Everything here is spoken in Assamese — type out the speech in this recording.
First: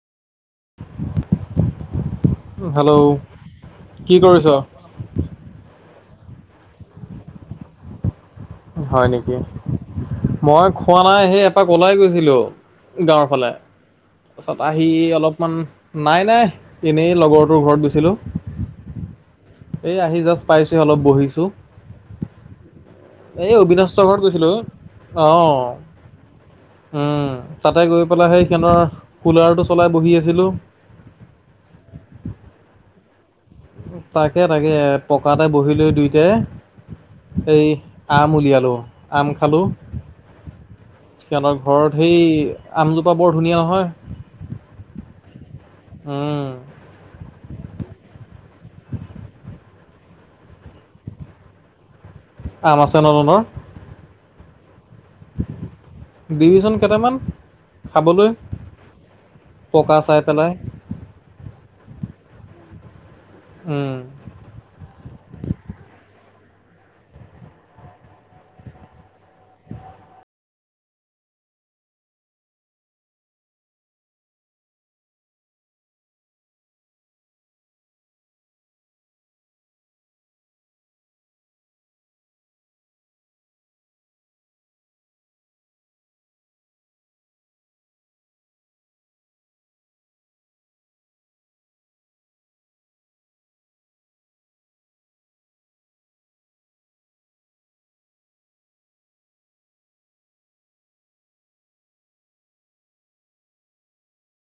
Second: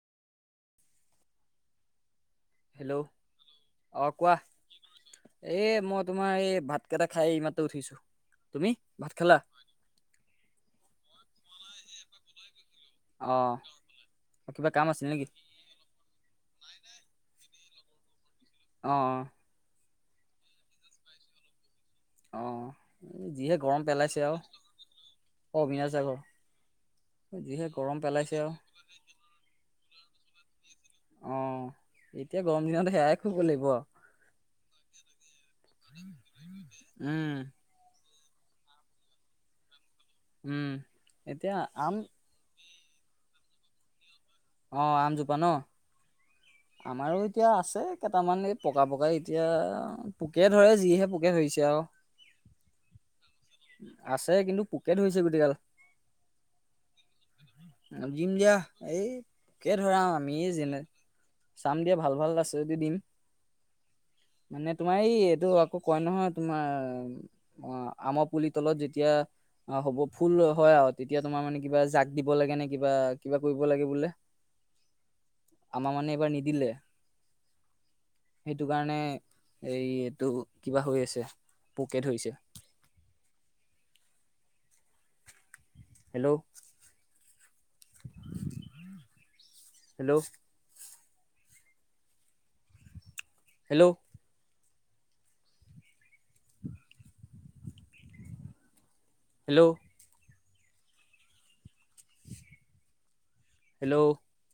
[inaudible] হেল্ল' অ কি কোৱা কৰিছ এ মই তোমাৰ এই ভাত কেইটা খাই এই মাত্ৰ উঠিছো তুমি হয় ভাত নেকি? খেলা মই খোৱা নাই সেই এপাক ওলাই গৈছিলোঁ গাঁৱৰ অ ফালে তাৰপাছত কিবা আহি কাম আছিল নেকি অলপমান নাই নাই এনেই লগৰটোৰ ঘৰত গৈছিলো অ' এই আহি জাষ্ট পাইছো অলপ বহিছোঁ অ' এই যিহে গৰম অবিনাশ পেলাইছে ঘৰত আৰু কৈছিলোঁ অ অবিনাশ দা ঘৰ উম যিহে তাতে গৰম গৈ পেলাই পেলাইছে সেই আৰু সেইখনৰ কুলাৰটো চলাই বহি আছিলোঁ। অ 'এতিয়া গৰম দিনত সেয়াই খুৱাব লাগিব আৰু। তাকে তাকে পকাতে বহি লৈ দুইতে উম এই আম উলিয়ালোঁ আম খালোঁ উম এতিয়া সিহঁতৰ ঘৰত আম সেই আমজোপা বৰ ধুনীয়া নহয় অ আমজোপা উম, ন আমাৰো এতিয়া আছে কেইটামান পকা পকাই এতিয়া পোকে ধৰে যিহে পোকে ধৰিছে আৰু। আম আছে [inaudible] আছে কিন্তু পোকে ধৰিছে গোটেই কাল দিবিচোন কেইটামান খাবলৈ দিম দিয়া এই তাকে পকা ধৰা চাই আমি পেলাই যেনে চাম দিয়া ভাল ভাল আছেদি দিম উম মানে তোমাৰ এই এইটো আকৌ কয় নহয় তোমাৰ আমৰ পুলি তলত যেতিয়া অ হ'ব ফুল হয় আৰু তেতিয়া তোমাৰ মানে কিবা জাগ দিব লাগে নে কিবা কিবা কৰিব লাগে বোলে আমাৰ মানে এইবাৰ নিদিলে সেইটো কাৰণে এই এইটো কিবা হৈ আছে পোকে ধৰিছে আ hello hello hello hello hello